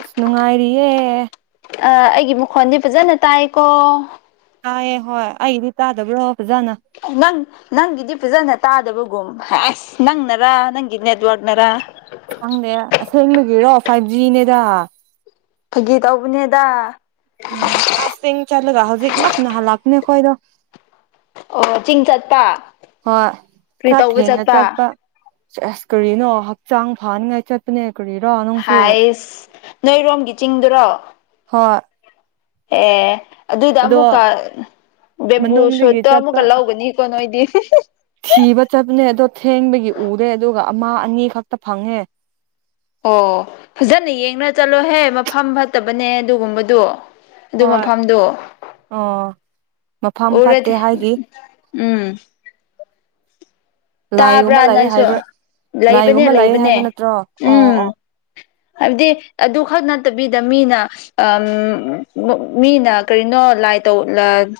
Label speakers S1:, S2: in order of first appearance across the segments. S1: ꯑꯁ ꯅꯨꯡꯉꯥꯏꯔꯤꯌꯦ
S2: ꯑ ꯑꯩꯒꯤ ꯃꯈꯣꯟꯗꯤ ꯐꯖꯅ ꯇꯥꯏꯀꯣ꯫
S1: ꯇꯥꯏꯑꯦ ꯍꯣꯏ ꯑꯩꯗꯤ ꯇꯥꯗꯕ꯭ꯔꯣ ꯐꯖꯅ꯫
S2: ꯅꯪ ꯅꯪꯒꯤꯗꯤ ꯐꯖꯅ ꯇꯥꯗꯕꯒꯨꯝ ꯑꯁ ꯅꯪꯅꯔꯥ ꯅꯪꯒꯤ ꯅꯦꯠꯋꯥꯛꯅꯔ꯫
S1: ꯈꯪꯗꯦ ꯑꯁꯦꯡꯕꯒꯤꯔꯣ ꯐꯥꯏꯚ ꯖꯤꯅꯦꯗ꯫
S2: ꯐꯒꯤ ꯇꯧꯕꯅꯦꯗ꯫
S1: ꯎꯝ ꯑꯁ ꯆꯤꯡ ꯆꯠꯂꯒ ꯍꯧꯖꯤꯛ ꯃꯛꯅ ꯍꯜꯂꯛꯄꯅꯦ ꯈꯣꯏꯗꯣ꯫
S2: ꯑꯣ ꯆꯤꯡ ꯆꯠꯄ꯫
S1: ꯍꯣꯏ
S2: ꯀꯔꯤ
S1: ꯈꯔ
S2: ꯇꯧꯕ
S1: ꯊꯦꯡꯅ ꯆꯠꯄ ꯑꯁ ꯀꯔꯤꯅꯣ ꯍꯛꯆꯥꯡ ꯐꯍꯟꯅꯤꯡꯉꯥꯏ ꯆꯠꯄꯅꯦ꯫ ꯀꯔꯤꯔ ꯅꯪ
S2: ꯍꯥꯏꯁ ꯅꯣꯏꯔꯣꯝꯒꯤ ꯆꯤꯡꯗꯨꯔꯣ꯫
S1: ꯍꯣꯏ
S2: ꯑꯦ ꯑꯗꯨꯗ
S1: ꯑꯗꯣ
S2: ꯑꯃꯨꯛꯀ ꯕꯦꯝꯕꯨ
S1: ꯃꯅꯨꯡꯗꯒꯤ
S2: ꯁꯨꯠꯇꯣ ꯑꯃꯨꯛꯀ
S1: ꯆꯠꯄ
S2: ꯂꯧꯒꯅꯤꯀꯣ ꯅꯣꯏꯗꯤ꯫
S1: ꯊꯤꯕ ꯆꯠꯄꯅꯦ ꯑꯗꯣ ꯊꯦꯡꯕꯒꯤ ꯎꯔꯦ ꯑꯗꯨꯒ ꯑꯃ ꯑꯅꯤ ꯈꯛꯇ ꯐꯪꯉꯦ꯫
S2: ꯑꯣ ꯐꯖꯅ ꯌꯦꯡꯅ ꯆꯠꯂꯣꯍꯦ ꯃꯐꯝ ꯐꯠꯇꯕꯅꯦ ꯑꯗꯨꯒꯨꯝꯕꯗꯣ꯫ ꯑꯗꯨ
S1: ꯍꯣꯏ
S2: ꯃꯐꯝꯗꯣ
S1: ꯑꯣ ꯃꯐꯝ ꯐꯠꯇꯦ
S2: ꯎꯔꯗꯤ
S1: ꯍꯥꯏꯗꯤ
S2: ꯎꯝ ꯇꯕ꯭ꯔꯥ
S1: ꯂꯥꯏꯒꯨꯝꯕ ꯂꯥꯛꯑꯦ
S2: ꯅꯪꯁꯨ
S1: ꯍꯥꯏꯕ
S2: ꯂꯩꯕꯅꯦ
S1: ꯂꯥꯏꯒꯨꯝꯕ ꯂꯥꯛꯑꯦ
S2: ꯂꯩꯕꯅꯦ
S1: ꯍꯥꯏꯕ ꯅꯠꯇ꯭ꯔꯣ ꯑꯣ
S2: ꯎꯝ
S1: ꯑꯣ
S2: ꯍꯥꯏꯕꯗꯤ ꯑꯗꯨ ꯈꯛ ꯅꯠꯇꯕꯤꯗ ꯃꯤꯅ ꯃꯤꯅ ꯀꯔꯤꯅꯣ ꯂꯥꯏ ꯇꯧ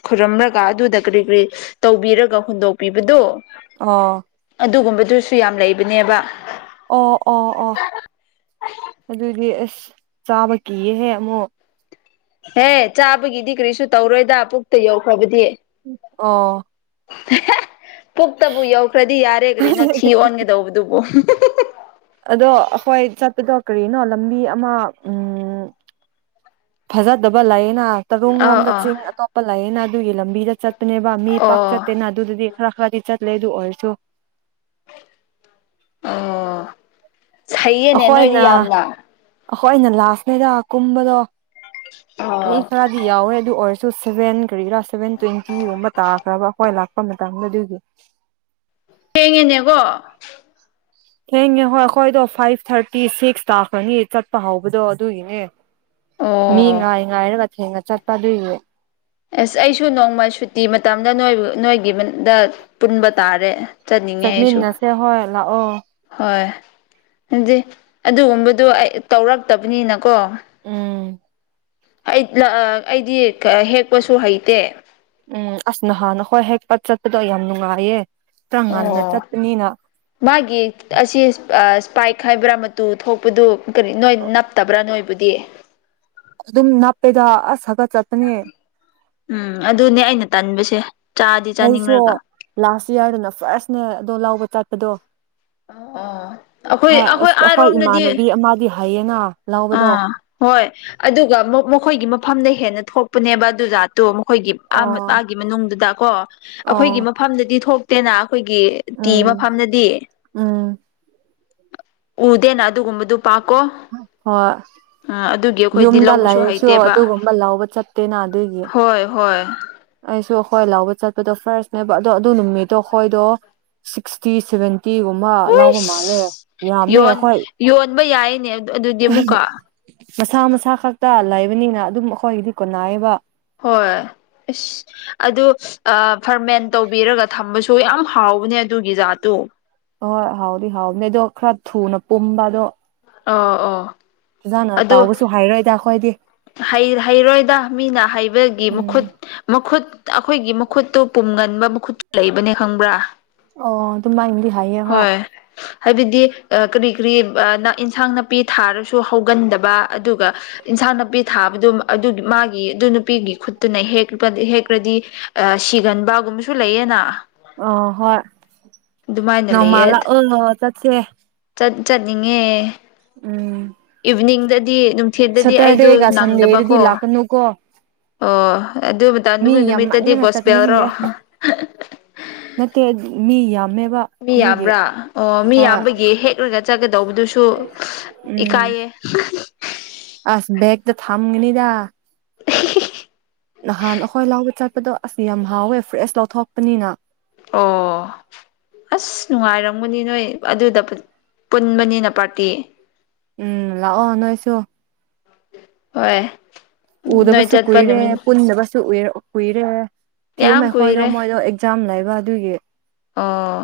S2: ꯈꯨꯔꯝꯂꯒ ꯑꯗꯨꯗ ꯀꯔꯤ ꯀꯔꯤ ꯇꯧꯕꯤꯔꯒ ꯍꯨꯟꯗꯣꯛꯄꯤꯕꯗꯣ꯫
S1: ꯑꯣ
S2: ꯑꯗꯨꯒꯨꯝꯕꯗꯨꯁꯨ ꯌꯥꯝ ꯂꯩꯕꯅꯦꯕ꯫
S1: ꯑꯣ ꯑꯣ ꯑꯣ ꯑꯗꯨꯗꯤ ꯑꯁ ꯆꯥꯕ ꯀꯤꯌꯦꯍꯦ ꯑꯃꯨꯛ
S2: ꯍꯦ ꯆꯥꯕꯒꯤꯗꯤ ꯀꯔꯤꯁꯨ ꯇꯧꯔꯣꯏꯗ ꯄꯨꯛꯇ ꯌꯧꯈ꯭ꯔꯕꯗꯤ꯫
S1: ꯑꯣ
S2: ꯄꯨꯛꯇꯕꯨ ꯌꯧꯈ꯭ꯔꯗꯤ ꯌꯥꯔꯦ ꯀꯔꯤꯅꯣ ꯊꯤ ꯑꯣꯟꯒꯗꯧꯕꯗꯨꯕꯨ
S1: ꯑꯗꯣ ꯑꯩꯈꯣꯏ ꯆꯠꯄꯗꯣ ꯀꯔꯤꯅꯣ ꯂꯝꯕꯤ ꯑꯃ ꯎꯝ ꯐꯖꯗꯕ ꯂꯩꯌꯦꯅ
S2: ꯑꯥ
S1: ꯇꯥꯕꯨꯡꯂꯣꯝꯗ
S2: ꯑꯥ
S1: ꯆꯤꯡ ꯑꯇꯣꯞꯄ ꯂꯩꯌꯦꯅ ꯑꯗꯨꯒꯤ ꯂꯝꯕꯤꯗ ꯆꯠꯄꯅꯦꯕ ꯃꯤ ꯄꯥꯛ
S2: ꯑꯣ
S1: ꯆꯠꯇꯦꯅ ꯑꯗꯨꯗꯨꯗꯤ ꯈꯔ ꯈꯔꯗꯤ ꯆꯠꯂꯦ ꯑꯗꯨ ꯑꯣꯏꯔꯁꯨ
S2: ꯑꯣ ꯍꯩꯌꯦꯅꯦ ꯅꯣꯏꯗꯤ
S1: ꯑꯈꯣꯏꯅ
S2: ꯌꯥꯝꯅ
S1: ꯑꯈꯣꯏꯅ ꯂꯥꯁꯅꯤꯗ ꯀꯨꯝꯕꯗꯣ
S2: ꯑꯣ
S1: ꯃꯤ ꯈꯔꯗꯤ ꯌꯥꯎꯋꯦ ꯑꯗꯨ ꯑꯣꯏꯔꯁꯣ ꯁꯖꯦꯟ ꯀꯔꯤꯔꯥ ꯁꯚꯦꯟ ꯇꯣꯏꯋꯦꯟꯇꯤꯒꯨꯝꯕ ꯇꯥꯈꯔꯥꯕ ꯑꯩꯈꯣꯏ ꯂꯥꯛꯄ ꯃꯇꯝꯗ ꯑꯗꯨꯒꯤ
S2: ꯊꯦꯡꯉꯦꯅꯦꯀꯣ
S1: ꯊꯦꯡꯉꯦ ꯍꯣꯏ ꯑꯩꯈꯣꯏꯗꯣ ꯐꯥꯏꯚ ꯊꯥꯔꯇꯤ ꯁꯤꯛꯁ ꯇꯥꯛꯈꯔꯥꯅꯤ ꯆꯠꯄ ꯍꯧꯕꯗꯣ ꯑꯗꯨꯒꯤꯅꯦ ꯃꯤ
S2: ꯑꯣ
S1: ꯉꯥꯏ ꯉꯥꯏꯔꯒ ꯊꯦꯡꯅ ꯆꯠꯄ ꯑꯗꯨꯏꯅꯦ
S2: ꯑꯦꯁ ꯑꯩꯁꯨ ꯅꯣꯡꯃꯥ ꯁꯨꯇꯤ ꯃꯇꯝꯗ ꯅꯣꯏꯕꯨ ꯅꯣꯏꯒꯤꯗ ꯄꯨꯟꯕ ꯇꯥꯔꯦ ꯆꯠꯅꯤꯡꯉꯦ ꯑꯩꯁꯨ
S1: ꯆꯠꯃꯤꯟꯅꯁꯦ ꯍꯣꯏ ꯂꯥꯛꯑꯣ
S2: ꯍꯣꯏ ꯑꯗꯨꯗꯤ ꯑꯗꯨꯒꯨꯝꯕꯗꯣ ꯑꯩ ꯇꯧꯔꯛꯇꯕꯅꯤꯅꯀꯣ
S1: ꯎꯝ
S2: ꯑꯩ ꯑꯩꯗꯤ ꯍꯦꯛꯄꯁꯨ ꯍꯩꯇꯦ
S1: ꯎꯝ ꯑꯁ ꯅꯍꯥꯟ ꯍꯣꯏ ꯍꯦꯛꯄꯠ ꯆꯠꯄꯗꯣ ꯌꯥꯝ ꯅꯨꯡꯉꯥꯏꯌꯦ ꯈꯔ ꯉꯟꯅ
S2: ꯑꯣ
S1: ꯆꯠꯄꯅꯤꯅ
S2: ꯃꯥꯒꯤ ꯑꯁꯤ ꯁꯄꯥꯏꯛ ꯍꯥꯏꯕ꯭ꯔꯥ ꯇꯨ ꯊꯣꯛꯄꯗꯨ ꯀꯔꯤ ꯅꯣꯏ ꯅꯞꯇꯕ꯭ꯔꯥ ꯅꯣꯏꯕꯨꯗꯤ
S1: ꯑꯗꯨꯝ ꯅꯞꯄꯦꯗ ꯑꯁ ꯍꯗꯛ ꯆꯠꯄꯅꯦ
S2: ꯎꯝ ꯑꯗꯨꯅꯦ ꯑꯩꯅ ꯇꯟꯕꯁꯦ ꯆꯥꯗꯤ
S1: ꯑꯩꯁꯨ
S2: ꯆꯥꯅꯤꯡꯔꯒ
S1: ꯂꯥꯁ ꯏꯌꯔꯗꯅ ꯐꯥꯔꯁꯅꯦ ꯑꯗꯣ ꯂꯥꯎꯕ ꯆꯠꯄꯗꯣ
S2: ꯑꯣ ꯑꯩꯈꯣꯏ
S1: ꯑꯁ ꯑꯩꯈꯣꯏ
S2: ꯑꯥꯔꯣꯝꯗꯗꯤ
S1: ꯏꯃꯥꯟꯅꯕꯤ ꯑꯃꯗꯤ ꯍꯩꯌꯦꯅ ꯂꯥꯎꯕꯗꯣ
S2: ꯑꯥ ꯍꯣꯏ ꯑꯗꯨꯒ ꯑꯃꯨꯛ ꯃꯈꯣꯏꯒꯤ ꯃꯐꯝꯗ ꯍꯦꯟꯅ ꯊꯣꯛꯄꯅꯦꯕ ꯑꯗꯨꯖꯥꯠ ꯇꯣ ꯃꯈꯣꯏꯒꯤ
S1: ꯑꯣ
S2: ꯃꯥꯒꯤ ꯃꯅꯨꯡꯗꯨꯗ ꯀꯣ
S1: ꯑꯣ
S2: ꯑꯩꯈꯣꯏꯒꯤ ꯃꯐꯝꯗꯗꯤ ꯊꯣꯛꯇꯦꯅ ꯑꯩꯈꯣꯏꯒꯤ
S1: ꯎꯝ
S2: ꯇꯤꯕꯐꯝꯗꯗꯤ
S1: ꯎꯝ
S2: ꯎꯗꯦꯅ ꯑꯗꯨꯒꯨꯝꯕꯗꯨ ꯄꯥꯛꯀꯣ
S1: ꯍꯣꯏ
S2: ꯑꯥ ꯑꯗꯨꯒꯤ ꯑꯩꯈꯣꯏꯗꯤ
S1: ꯌꯨꯝꯗ
S2: ꯂꯧꯕꯁꯨ
S1: ꯂꯩꯔꯁꯨ
S2: ꯍꯩꯇꯦꯕ
S1: ꯑꯗꯨꯒꯨꯝꯕ ꯂꯧꯕ ꯆꯠꯇꯦꯅ ꯑꯗꯨꯒꯤ
S2: ꯍꯣꯏ ꯍꯣꯏ
S1: ꯑꯩꯁꯨ ꯑꯩꯈꯣꯏ ꯂꯥꯎꯕ ꯆꯠꯄꯗꯣ ꯐꯥꯔꯁꯅꯦꯕ ꯑꯗꯣ ꯑꯗꯨ ꯅꯨꯃꯤꯠꯇꯣ ꯑꯩꯈꯣꯏꯗꯣ ꯁꯤꯛꯁꯇꯤ ꯁꯚꯦꯟ ꯇꯤꯒꯨꯝꯕ ꯂꯧꯕ ꯃꯥꯜꯂꯦ
S2: ꯍꯨꯏꯁ
S1: ꯌꯥꯝꯃꯦ
S2: ꯌꯣꯟ
S1: ꯑꯩꯈꯣꯏ
S2: ꯌꯣꯟꯕ ꯌꯥꯏꯅꯦ ꯑꯗꯨꯗꯤ ꯑꯃꯨꯛꯀ
S1: ꯃꯁꯥ ꯃꯁꯥ ꯈꯛꯇ ꯂꯩꯕꯅꯤꯅ ꯑꯗꯨꯝ ꯑꯩꯈꯣꯏꯒꯤꯗꯤ ꯀꯣꯟꯅꯥꯏꯕ
S2: ꯍꯣꯏ ꯏꯁ ꯑꯗꯨ ꯑꯥ ꯐꯔꯃꯦꯟ ꯇꯧꯕꯤꯔꯒ ꯊꯝꯕꯁꯨ ꯌꯥꯝ ꯍꯥꯎꯕꯅꯦ ꯑꯗꯨꯒꯤ ꯖꯥꯠꯇꯨ
S1: ꯍꯣꯏ ꯍꯥꯎꯗꯤ ꯍꯥꯎꯕꯅꯦ ꯑꯗꯣ ꯈꯔ ꯊꯨꯅ ꯄꯨꯝꯕ ꯑꯗꯣ
S2: ꯑꯣ ꯑꯣ
S1: ꯐꯖꯥꯅ
S2: ꯑꯗꯨ
S1: ꯇꯥꯎꯕꯁꯨ ꯍꯥꯏꯔꯣꯏꯗ ꯑꯩꯈꯣꯏꯗꯤ
S2: ꯍꯩ ꯍꯩꯔꯣꯏꯗ ꯃꯤꯅ ꯍꯩꯕꯒꯤ
S1: ꯎꯝ
S2: ꯃꯈꯨꯠ ꯃꯈꯨꯠ ꯑꯩꯈꯣꯏꯒꯤ ꯃꯈꯨꯠꯇꯨ ꯄꯨꯝꯒꯟꯕ ꯃꯈꯨꯠ ꯂꯩꯕꯅꯦ ꯈꯪꯕ꯭ꯔꯥ
S1: ꯑꯣ ꯑꯗꯨꯃꯥꯏ ꯃꯤ ꯍꯥꯏꯌꯦ ꯍꯣꯏ
S2: ꯍꯥꯏꯕꯗꯤ ꯑꯥ ꯀꯔꯤ ꯀꯔꯤ ꯑꯥ ꯏꯟꯁꯥꯡ ꯅꯥꯄꯤ ꯊꯥꯔꯁꯨ ꯍꯧꯒꯟꯗꯕ ꯑꯗꯨꯒ ꯏꯟꯁꯥꯡ ꯅꯥꯄꯤ ꯊꯥꯕꯗꯨ ꯑꯗꯨ ꯃꯥꯒꯤ ꯑꯗꯨ ꯅꯨꯄꯤꯒꯤ ꯈꯨꯠꯇꯨꯅ ꯍꯦꯛꯄꯥ ꯍꯦꯛꯈ꯭ꯔꯗꯤ ꯑꯥ ꯁꯤꯒꯟꯕꯒꯨꯝꯕꯁꯨ ꯂꯩꯌꯦꯅ
S1: ꯑꯣ ꯍꯣꯏ
S2: ꯑꯗꯨꯃꯥꯏꯅ
S1: ꯅꯣꯡꯃ
S2: ꯂꯩꯌꯦ
S1: ꯂꯥꯛꯑꯣ ꯆꯠꯁꯦ
S2: ꯆꯠ ꯆꯠꯅꯤꯡꯉꯦ
S1: ꯎꯝ
S2: ꯏꯚꯤꯅꯤꯡꯗꯗꯤ ꯑꯗꯨꯝ
S1: ꯁꯥꯇꯔꯗꯦꯒ ꯁꯟꯗꯦꯗꯗꯤ ꯂꯛꯀꯅꯨꯀꯣ
S2: ꯑꯣ ꯑꯗꯨ ꯃꯇꯝꯗꯨꯕꯨ ꯅꯨꯃꯤꯠꯇꯗꯤ
S1: ꯌꯥꯝꯃꯟꯗꯅ
S2: ꯒꯣꯁꯄꯦꯜꯔꯣ
S1: ꯆꯠꯅꯤꯡꯗꯦ ꯅꯠꯇꯦ ꯃꯤ ꯌꯥꯝꯃꯦꯕ
S2: ꯃꯤ
S1: ꯑꯗꯨꯒꯤ
S2: ꯌꯥꯝꯕ꯭ꯔꯥ ꯑꯣ ꯃꯤ
S1: ꯍꯣꯏ
S2: ꯌꯥꯝꯕꯒꯤ ꯍꯦꯛꯔꯒ ꯆꯠꯀꯗꯧꯕꯗꯨꯁꯨ
S1: ꯎꯝ
S2: ꯏꯀꯥꯏꯌꯦ [unintelligible]
S1: ꯑꯁ ꯕꯦꯛꯇ ꯐꯝꯒꯅꯤꯗ
S2: [unintelligible]
S1: ꯅꯍꯥꯟ ꯑꯈꯣꯏ ꯂꯧꯕ ꯆꯠꯄꯗꯣ ꯑꯁ ꯌꯥꯝ ꯍꯥꯎꯋꯦ ꯐ꯭ꯔꯦꯁ ꯂꯥꯎꯊꯣꯛꯄꯅꯤꯅ
S2: ꯑꯣ ꯑꯁ ꯅꯨꯡꯉꯥꯏꯔꯝꯒꯅꯤ ꯅꯣꯏ ꯑꯗꯨꯗ ꯄꯨꯠ ꯄꯨꯟꯕꯅꯤꯅ ꯄꯥꯔꯇꯤ
S1: ꯎꯝ ꯂꯥꯛꯑꯣ ꯅꯣꯏꯁꯨ
S2: ꯍꯣꯏ ꯅꯣꯏ
S1: ꯎꯗꯕꯁꯨ
S2: ꯆꯠꯄ
S1: ꯀꯨꯏꯔꯦ
S2: ꯅꯨꯃꯤꯠ
S1: ꯄꯨꯟꯗꯕꯁꯨ ꯎꯏꯔꯦ ꯀꯨꯏꯔꯦ ꯊꯤꯌꯨꯃꯦ
S2: ꯌꯥꯝ
S1: ꯈꯣꯏꯗꯣ
S2: ꯀꯨꯏꯔꯦ
S1: ꯃꯣꯏꯗꯣ ꯑꯦꯛ ꯖꯥꯝ ꯂꯩꯕ ꯑꯗꯨꯒꯤ
S2: ꯑꯣ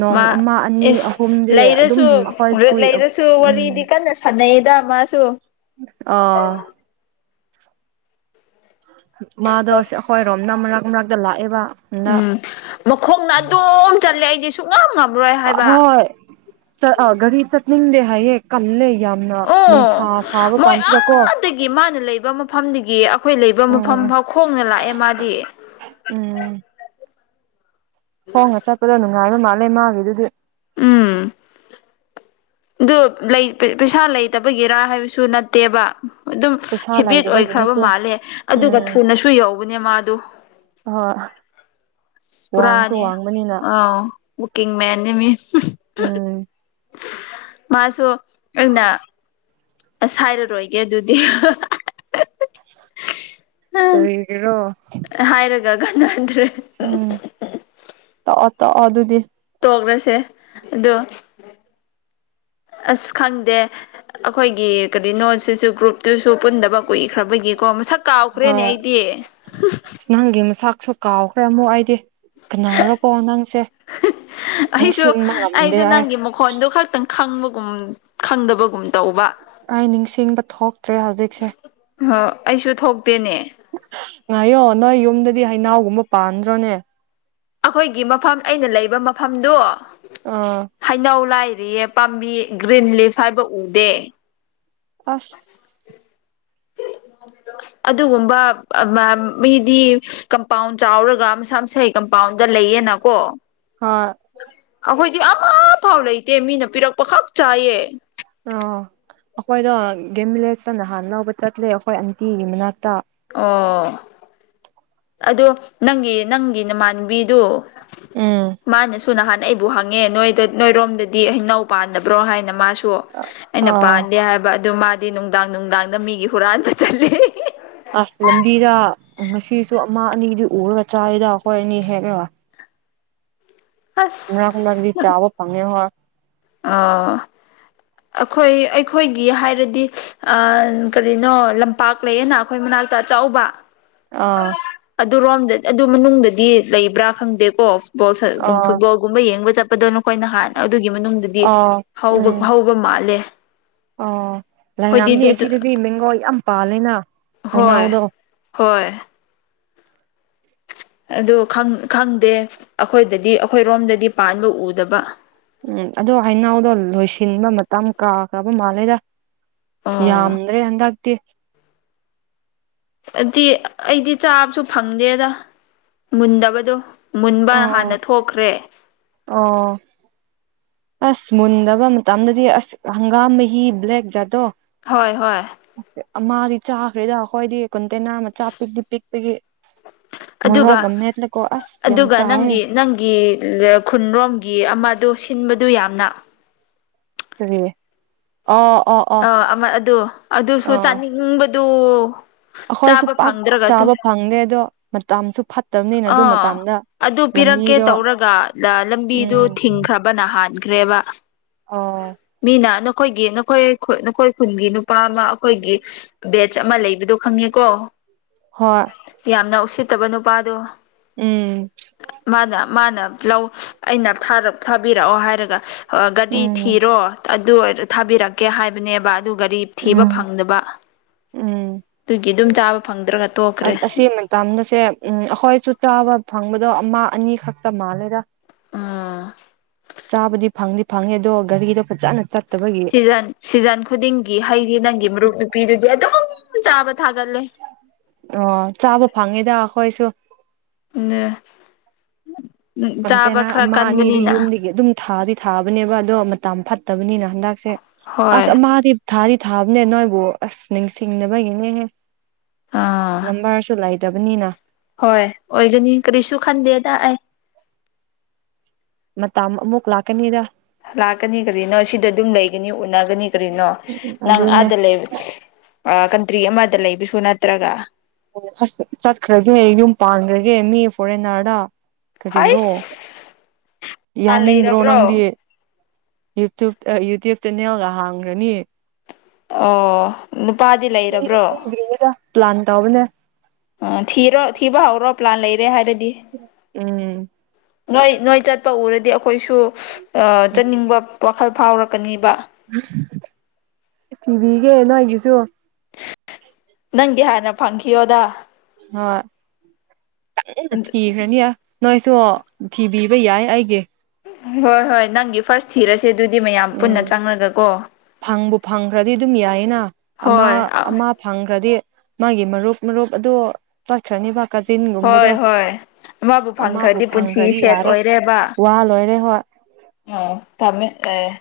S1: ꯅꯣꯡ
S2: ꯃꯥ
S1: ꯑꯃ ꯑꯅꯤ
S2: ꯏꯁ
S1: ꯑꯍꯨꯝꯗꯤ ꯑꯗꯨꯝ
S2: ꯂꯩꯔꯁꯨ
S1: ꯑꯩꯈꯣꯏ
S2: ꯕꯤꯠ
S1: ꯀꯨꯏ
S2: ꯂꯩꯔꯁꯨ
S1: ꯎꯝ
S2: ꯋꯥꯔꯤꯗꯤ ꯀꯟꯅ ꯊꯅꯩꯗ ꯃꯥꯁꯨ
S1: ꯑꯣ ꯃꯥꯗꯣ ꯑꯁ ꯑꯩꯈꯣꯏꯔꯣꯝꯅ ꯃꯔꯛ ꯃꯔꯛꯇ ꯂꯥꯛꯑꯦꯕ ꯍꯟꯗꯛ
S2: ꯎꯝ ꯃꯈꯣꯡꯅ ꯑꯗꯨꯝ ꯆꯠꯂꯦ ꯑꯩꯗꯤ ꯁꯨ
S1: ꯑꯍꯣꯏ ꯆꯠ ꯑꯥ ꯒꯥꯔꯤ ꯆꯠꯅꯤꯡꯗꯦ ꯍꯥꯏꯌꯦ ꯀꯜꯂꯦ ꯌꯥꯝꯅ ꯅꯨꯡꯁꯥ
S2: ꯑꯣ
S1: ꯁꯥꯕ
S2: ꯃꯣꯏ
S1: ꯀꯥꯟꯁꯤꯗ ꯀꯣ
S2: ꯑꯥꯗꯒꯤ ꯃꯥꯅ ꯂꯩꯕ ꯃꯐꯝꯗꯒꯤ ꯑꯩꯈꯣꯏ ꯂꯩꯕ ꯃꯐꯝ
S1: ꯎꯝ
S2: ꯐꯥꯎ ꯈꯣꯡꯅ ꯂꯥꯛꯑꯦ ꯃꯥꯗꯤ
S1: ꯎꯝ ꯈꯣꯡꯅ ꯆꯠꯄꯗ ꯅꯨꯡꯉꯥꯏꯕ ꯃꯥꯜꯂꯦ ꯃꯥꯒꯤꯗꯨꯗꯤ
S2: ꯎꯝ ꯑꯗꯨ ꯂꯩ ꯄꯩ ꯄꯩꯁꯥ ꯂꯩꯇꯕꯒꯤꯔꯥ ꯍꯥꯏꯕꯁꯨ ꯅꯠꯇꯦꯕ ꯑꯗꯨꯝ
S1: ꯄꯩꯁꯥ
S2: ꯍꯦꯕꯤꯠ
S1: ꯂꯩꯗꯕꯒꯤ
S2: ꯑꯣꯏꯈ꯭ꯔꯕ
S1: ꯅꯠꯇꯦ
S2: ꯃꯥꯜꯂꯦ ꯑꯗꯨꯒ
S1: ꯎꯝ
S2: ꯊꯨꯅꯁꯨ ꯌꯧꯕꯅꯦ ꯃꯥꯗꯨ
S1: [unintelligible]
S2: ꯑꯁ
S1: ꯋꯥꯡꯁꯨ
S2: ꯄꯨꯔꯥꯅꯦ
S1: ꯋꯥꯡꯕꯅꯤꯅ
S2: ꯑ ꯋꯀꯤꯡ ꯃꯦꯟꯅꯤ ꯃꯤ
S1: ꯎꯝ
S2: ꯃꯥꯁꯨ ꯑꯩꯅ ꯑꯁ ꯍꯥꯏꯔꯔꯣꯏꯒꯦ ꯑꯗꯨꯗꯤ
S1: ꯀꯔꯤꯒꯤꯔꯣ
S2: ꯑꯥ ꯍꯥꯏꯔꯒ ꯀꯥꯟꯅꯗ꯭ꯔꯦ
S1: ꯎꯝ ꯇꯣꯛꯑꯣ ꯇꯣꯛꯑꯣ ꯑꯗꯨꯗꯤ
S2: ꯇꯣꯛꯔꯁꯦ ꯑꯗꯨ ꯑꯁ ꯈꯪꯗꯦ ꯑꯩꯈꯣꯏꯒꯤ ꯀꯔꯤꯅꯣ ꯁꯤꯁꯨ ꯒ꯭ꯔꯨꯞꯇꯨꯁꯨ ꯄꯨꯟꯗꯕ ꯀꯨꯏꯈ꯭ꯔꯕꯒꯤꯀꯣ ꯃꯁꯛ ꯀꯥꯎꯈ꯭ꯔꯦꯅꯦ
S1: ꯍꯣꯏ
S2: ꯑꯩꯗꯤ
S1: ꯅꯪꯒꯤ ꯃꯁꯥꯛꯁꯨ ꯀꯥꯎꯈ꯭ꯔꯦ ꯑꯃꯨꯛ ꯑꯩꯗꯤ ꯀꯅꯥꯔꯣꯀꯣ ꯅꯪꯁꯦ
S2: ꯑꯩꯁꯨ
S1: ꯅꯤꯡꯁꯤꯡꯕ ꯉꯝꯗꯦ
S2: ꯑꯩꯁꯨ
S1: ꯑꯩ
S2: ꯅꯪꯒꯤ ꯃꯈꯣꯟꯗꯨ ꯈꯛꯇꯪ ꯈꯪꯕꯒꯨꯝ ꯈꯪꯗꯕꯒꯨꯝ ꯇꯧꯕ
S1: ꯑꯩ ꯅꯤꯡꯁꯤꯡꯕ ꯊꯣꯛꯇ꯭ꯔꯦ ꯍꯧꯖꯤꯛꯁꯦ
S2: ꯑꯣꯍꯣ ꯑꯩꯁꯨ ꯊꯣꯛꯇꯦꯅꯦ
S1: ꯉꯥꯏꯌꯣ ꯅꯣꯏ ꯌꯨꯝꯗꯗꯤ ꯍꯩꯅꯧꯒꯨꯝꯕ ꯄꯥꯟꯗ꯭ꯔꯣꯅꯦ
S2: ꯑꯈꯣꯏꯒꯤ ꯃꯐꯝ ꯑꯩꯅ ꯂꯩꯕ ꯃꯐꯝꯗꯨ
S1: ꯑꯣ
S2: ꯍꯩꯅꯧ ꯂꯥꯏꯔꯤꯌꯦ ꯄꯥꯝꯕꯤ ꯒ꯭ꯔꯤꯟ ꯂꯤꯐ ꯍꯥꯏꯕ ꯎꯗꯦ
S1: ꯑꯁ
S2: [unintelligible] ꯑꯗꯨꯒꯨꯝꯕ ꯑꯃ ꯃꯤꯗꯤ ꯀꯝꯄꯥꯎꯟ ꯆꯥꯎꯔꯒ ꯃꯁꯥ ꯃꯁꯥꯒꯤ ꯀꯝꯄꯥꯎꯟꯗ ꯂꯩꯌꯦꯅ ꯀꯣ
S1: ꯍꯥꯏ
S2: ꯑꯈꯣꯏꯗꯤ ꯑꯃꯐꯥꯎ ꯂꯩꯇꯦ ꯃꯤꯅ ꯄꯤꯔꯛꯄ ꯈꯛ ꯆꯥꯏꯌꯦ
S1: ꯑꯣ ꯑꯈꯣꯏꯗꯣ ꯒꯦꯝꯚꯤꯂꯦꯖꯇ ꯅꯍꯥꯟꯅ ꯂꯧꯕ ꯆꯠꯂꯦ ꯑꯈꯣꯏ ꯑꯟꯇꯤꯒꯤ ꯃꯅꯥꯛꯇ
S2: ꯑꯣ ꯑꯗꯣ ꯅꯪꯒꯤ ꯅꯪꯒꯤ ꯅꯃꯥꯟꯅꯕꯤꯗꯨ
S1: ꯎꯝ
S2: ꯃꯥꯅꯁꯨ ꯁꯨ ꯅꯍꯥꯟ ꯑꯩꯕꯨ ꯍꯪꯉꯦ ꯅꯣꯏꯗ ꯅꯣꯏꯔꯣꯝꯗꯗꯤ ꯍꯩꯅꯧ ꯄꯥꯟꯗꯥꯕ꯭ꯔꯣ ꯍꯥꯏꯅ ꯃꯥꯁꯨ ꯇꯨ ꯑꯩꯅ
S1: ꯑꯥ
S2: ꯄꯥꯟꯗꯦ ꯍꯥꯏꯕ ꯑꯗꯨ ꯃꯥꯗꯤ ꯅꯨꯡꯗꯥꯡ ꯅꯨꯡꯗꯥꯡꯗ ꯃꯤꯒꯤ ꯍꯨꯔꯥꯟꯕ ꯆꯠꯂꯦ
S1: ꯑꯁ ꯂꯝꯕꯤꯗ ꯉꯁꯤꯁꯨ ꯑꯃ ꯑꯅꯤꯗꯤ ꯎꯔꯒ ꯆꯥꯏꯌꯦꯗ ꯑꯩꯈꯣꯏ ꯑꯅꯤ ꯍꯦꯛꯂꯒ ꯃꯔꯛ ꯃꯔꯛꯇꯤ
S2: ꯑꯁ
S1: ꯆꯥꯕ ꯐꯥꯡꯉꯦ ꯍꯥ
S2: ꯑ ꯑꯈꯣꯏ ꯑꯩꯈꯣꯏꯒꯤ ꯍꯥꯏꯔꯗꯤ ꯑ ꯀꯔꯤꯅꯣ ꯂꯝꯄꯥꯛ ꯂꯩꯌꯦꯅ ꯑꯈꯣꯏ ꯃꯅꯥꯛꯇ ꯑꯆꯧꯕ
S1: ꯑꯥ
S2: ꯑꯗꯨꯔꯣꯝꯗ ꯑꯗꯨ ꯃꯅꯨꯡꯗꯗꯤ ꯂꯩꯕ꯭ꯔꯥ ꯈꯪꯗꯦꯀꯣ ꯐꯨꯠꯕꯣꯜ ꯁꯥ
S1: ꯑꯥ
S2: ꯐꯨꯠꯕꯣꯜ ꯒꯨꯝꯕ ꯌꯦꯡꯕ ꯆꯠꯄꯗꯣ ꯅꯈꯣꯏ ꯅꯍꯥꯟ ꯑꯗꯨꯒꯤ ꯃꯅꯨꯡꯗꯗꯤ
S1: ꯑꯥ
S2: ꯍꯧꯕ ꯍꯧꯕ ꯃꯥꯜꯂꯦ
S1: ꯑꯣ
S2: ꯑꯩꯈꯣꯏꯗꯤ
S1: ꯂꯩꯔꯝꯅꯤ
S2: ꯑꯗꯨ
S1: ꯑꯁꯤꯗꯗꯤ ꯃꯦꯡꯒꯣ ꯌꯥꯝ ꯄꯥꯜꯂꯦꯅ
S2: ꯍꯣꯏ
S1: ꯍꯩꯅꯧꯗꯣ
S2: ꯍꯣꯏ ꯑꯗꯨ ꯈꯪ ꯈꯪꯗꯦ ꯑꯈꯣꯏꯗꯗꯤ ꯑꯈꯣꯏꯔꯣꯝꯗꯗꯤ ꯄꯥꯟꯕ ꯎꯗꯕ
S1: ꯎꯝ ꯑꯗꯨ ꯍꯩꯅꯧꯗꯣ ꯂꯣꯏꯁꯤꯟꯕ ꯃꯇꯝ ꯀꯥ ꯀꯥꯕ ꯃꯥꯜꯂꯦꯗ
S2: ꯑꯣ
S1: ꯌꯥꯝꯗ꯭ꯔꯦ ꯍꯟꯗꯛꯇꯤ
S2: ꯑꯗꯤ ꯑꯩꯗꯤ ꯆꯥꯕꯁꯨ ꯐꯪꯗꯦꯗ ꯃꯨꯟꯗꯕꯗꯣ ꯃꯨꯟꯕ
S1: ꯑꯥ
S2: ꯍꯥꯟꯅ ꯊꯣꯛꯈ꯭ꯔꯦ
S1: ꯑꯣ ꯑꯁ ꯃꯨꯟꯗꯕ ꯃꯇꯝꯗꯗꯤ ꯑꯁ ꯍꯪꯒꯥꯝ ꯃꯍꯤ ꯕ꯭ꯂꯦꯛ ꯖꯥꯗꯣ
S2: ꯍꯣꯏ ꯍꯣꯏ
S1: ꯑꯃꯥꯗꯤ ꯆꯥꯈ꯭ꯔꯦꯗ ꯑꯈꯣꯏꯗꯤ ꯀꯟꯇꯦꯅꯔ ꯃꯆꯥ ꯄꯤꯛꯇꯤ ꯄꯤꯛꯄꯥꯒꯤ
S2: ꯑꯗꯨꯒ
S1: ꯃꯣꯔꯣꯛꯒ ꯃꯦꯠꯂꯀꯣ ꯑꯁ ꯌꯥꯝ
S2: ꯑꯗꯨꯒ
S1: ꯆꯥꯏꯌꯦ
S2: ꯅꯪꯒꯤ ꯅꯪꯒꯤ ꯈꯨꯟꯔꯣꯝꯒꯤ ꯑꯃꯗꯣ ꯁꯤꯟꯕꯗꯨ ꯌꯥꯝꯅ
S1: ꯀꯔꯤ ꯑꯣ ꯑꯣ ꯑꯣ
S2: ꯑ ꯑꯃ ꯑꯗꯨ ꯑꯗꯨꯁꯨ ꯆꯥꯅꯤꯡꯕꯗꯨ
S1: ꯑꯈꯣꯏꯁꯨ
S2: ꯆꯥꯕ
S1: ꯄꯥꯛ
S2: ꯐꯪꯗ꯭ꯔꯒꯗꯣ
S1: ꯆꯥꯕ ꯐꯪꯗꯦ ꯑꯗꯣ ꯃꯇꯝꯁꯨ ꯐꯠꯇꯝꯅꯤꯅ ꯑꯗꯨ
S2: ꯑꯥ
S1: ꯃꯇꯝꯗ‌ꯣ
S2: ꯑꯗꯨ ꯄꯤꯔꯛꯀꯦ ꯇꯧꯔꯒ ꯂ ‌ꯂꯝꯕꯤꯗꯨ
S1: ꯎꯝ
S2: ꯊꯤꯡꯈ꯭ꯔꯕꯅ ꯍꯥꯟꯈ꯭ꯔꯦꯕ
S1: [unintelligible]
S2: ꯃꯤꯅ ꯅꯈꯣꯏꯒꯤ ꯅꯈꯣꯏ ꯈꯨꯟ ꯅꯈꯣꯏ ꯈꯨꯟꯒꯤ ꯅꯨꯄꯥ ꯑꯃꯥ ꯑꯈꯣꯏꯒꯤ ꯕꯦꯠ ꯆꯞ ꯃ ꯂꯩꯕꯗꯣ ꯈꯪꯉꯦꯀꯣ
S1: ꯍꯣꯏ
S2: ꯌꯥꯝꯅ ꯎꯁꯤꯠꯇꯕ ꯅꯨꯄꯥꯗꯣ
S1: ꯎꯝ ꯎꯝ
S2: ꯃꯥꯅ ꯃꯥꯅ ꯂꯧ ꯑꯩꯅ ꯊꯥꯔꯞ ꯊꯥꯕꯤꯔꯛꯑꯣ ꯍꯥꯏꯔꯒ ꯑ ꯒꯥꯔꯤ
S1: ꯎꯝ
S2: ꯊꯤꯔꯣ ꯑꯗꯨ ꯑꯣꯏꯔ ꯊꯥꯕꯤꯔꯛꯀꯦ ꯍꯥꯏ ꯕꯅꯦꯕ ꯑꯗꯨ ꯒꯥꯔꯤ ꯊꯤꯕ
S1: ꯎꯝ
S2: ꯐꯪꯗꯕ
S1: ꯎꯝ
S2: ꯇꯨꯒꯤ ꯑꯗꯨꯝ ꯆꯥꯕ ꯐꯪꯗ꯭ꯔꯒ ꯇꯣꯈ꯭ꯔꯦ
S1: ꯇꯝꯅꯁꯦ ꯎꯝ ꯑꯈꯣꯏꯁꯨ ꯆꯥꯕ ꯐꯪꯕꯗꯣ ꯑꯃꯥ ꯑꯅꯤ ꯈꯛꯇ ꯃꯥꯜꯂꯦꯗ
S2: ꯑꯥ
S1: ꯆꯥꯕꯗꯤ ꯐꯪꯗꯤ ꯐꯪꯉ‌ꯦ ꯑꯗꯣ ꯒꯥꯔꯤꯗꯣ ꯐꯖꯅ ꯆꯠ
S2: ꯁꯤꯖꯟ ꯁꯤꯖꯟ ꯈꯨꯗꯤꯡꯒꯤ ꯍꯩꯗꯤ ꯅꯪꯒꯤ ꯃꯔꯨꯞ ꯅꯨꯄꯤꯗꯨꯗꯤ ꯑꯗꯨꯝ ꯆꯥꯕ ꯊꯥꯒꯠꯂꯦ
S1: ꯑꯣ ꯆꯥꯕ ꯐꯪꯉꯤꯗ ꯑꯈꯣꯏꯁꯨ
S2: ꯅ ꯆꯥꯕ
S1: ꯀꯟꯇꯦꯅꯔ
S2: ꯈꯔ
S1: ꯑꯃ ꯑꯅꯤꯗꯤ
S2: ꯀꯟꯕꯅꯤꯅ
S1: ꯌꯨꯝꯗꯒꯤ ꯑꯗꯨꯝ ꯊꯥꯗꯤ ꯊꯥꯕꯅꯦꯕ ꯑꯗꯣ ꯃꯇꯝ ꯐꯠꯇꯕꯅꯤꯅ ꯍꯟꯗꯛꯁꯦ
S2: ꯍꯣꯏ
S1: ꯑꯁ ꯑ ꯃꯥꯗꯤ ꯊꯥꯗꯤ ꯊꯥꯕꯅꯦ ꯅꯣꯏꯕꯨ ꯑꯁ ꯅꯤꯡꯁꯤꯡ ꯗꯕꯒꯤꯅꯦꯍꯦ
S2: ꯑꯥ
S1: ꯅꯝꯕꯔꯁꯨꯨ ꯂꯩꯗꯕꯅꯤꯅ
S2: ꯍꯣꯏ ꯑꯣꯏꯒꯅꯤ ꯀꯔꯤꯁꯨ ꯈꯟꯗꯦꯗ ꯑꯩ
S1: ꯃꯇꯥꯝ ꯑꯃꯨꯛ ꯂꯥꯛꯀꯅꯤꯗ
S2: ꯂꯥꯛꯀꯅꯤ ꯀꯔꯤꯅꯣ ꯁꯤꯗ ꯑꯗꯨꯝ ꯂꯩꯒꯅꯤ ꯎꯅꯒꯅꯤ ꯀꯔꯤꯅꯣ ꯅꯪ
S1: ꯑꯗꯨꯅꯦ
S2: ꯑꯥꯗ ꯂꯩꯕ ꯑꯥ ꯀꯟꯇ꯭ꯔꯤ ꯑꯃꯗ ꯂꯩꯕꯁꯨ ꯅꯠꯇ꯭ꯔꯒ
S1: ꯑꯁ ꯆꯠꯈ꯭ꯔꯒ‌‌ꯦ ꯌꯨꯝ ꯄꯥꯟꯒ꯭ꯔꯒꯦ ꯃꯤ ꯐꯣꯔꯦꯅꯔꯗ
S2: ꯍꯩꯁ
S1: ꯌꯥꯎꯅꯤꯡꯗ꯭ꯔꯣ ꯅꯪꯗꯤ ꯌꯨꯇꯨꯕ ꯑꯥ ꯌꯨꯇ꯭ꯌꯨꯕ ꯆꯦꯅꯦꯜꯒ ꯍꯥꯡꯒ꯭ꯔꯅꯤ
S2: ꯑꯣ ꯅꯨꯄꯥꯗꯤ ꯂꯩꯔꯕ꯭ꯔꯣ
S1: ꯄ꯭ꯂꯥꯟ ꯇꯧꯕꯅꯦ
S2: ꯑꯥ ꯊꯤꯔꯣ ꯊꯤꯕ ꯍꯧꯔꯣ ꯄ꯭ꯂꯥꯟ ꯂꯩꯔꯦ ꯍꯥꯏꯕꯗꯤ
S1: ꯎꯝ
S2: ꯅꯣꯏ ꯅꯣꯏ ꯆꯠꯄ ꯎꯔꯗꯤ ꯑꯈꯣꯏꯁꯨ ꯑꯥ ꯆꯠꯅꯤꯡꯕ ꯋꯥꯈꯜ ꯐꯥꯎꯔꯛꯀꯅꯤꯕ
S1: ꯊꯤꯕꯤꯒꯦ ꯅ‌ꯣꯏꯒꯤꯖꯨ
S2: ꯅꯪꯒꯤ ꯍꯥꯟꯅ ꯐꯪꯈꯤꯌꯣꯗ
S1: ꯍꯣꯏ ꯀꯟꯅ ꯊꯤꯈꯔꯅꯤ ꯌꯥ ꯅꯣꯏꯁꯨ ꯊꯤꯕꯤꯕ ꯌꯥꯏ ꯑꯩꯒꯤ
S2: ꯍꯣꯏ ꯍꯣꯏ ꯅꯪꯒꯤ ꯐꯥꯔꯁ ꯊꯤꯔꯁꯦ ꯑꯗꯨꯗꯤ ꯃꯌꯥꯝ
S1: ꯎꯝ
S2: ꯄꯨꯟꯅ ꯆꯪꯂꯒ ꯀꯣ
S1: ꯐꯪꯕꯨ ꯐꯪꯈ꯭ꯔꯗꯤ ꯑꯗꯨꯝ ꯌꯥꯏꯌꯦꯅ ꯑꯃꯥ
S2: ꯍꯣꯏ
S1: ꯑꯃꯥ ꯐꯪꯈ꯭ꯔꯗꯤ ꯃꯥꯒꯤ ꯃꯔꯨꯞ ꯃꯔꯨꯞ ꯑꯗꯨ ꯆꯠꯈ꯭ꯔ‌ꯅ‌ꯦꯕ ꯀꯥꯖꯤꯟ ꯒꯨꯝꯕꯗꯣ
S2: ꯍꯣꯏ ꯍꯣꯏ ꯃꯥꯕꯨ
S1: ꯑꯃꯕꯨ
S2: ꯐꯪꯈ꯭ꯔꯗꯤ ꯄꯨꯟꯁꯤ
S1: ꯐꯪꯈ꯭ꯔꯗꯤ
S2: ꯁꯦꯠ
S1: ꯌꯥꯔꯦ
S2: ꯑꯣꯏꯔꯦꯕ
S1: ꯋꯥ ꯂꯣꯏꯔꯦ ꯍꯣꯏ
S2: [unintelligible] ꯊꯝꯃꯦ [unintelligible]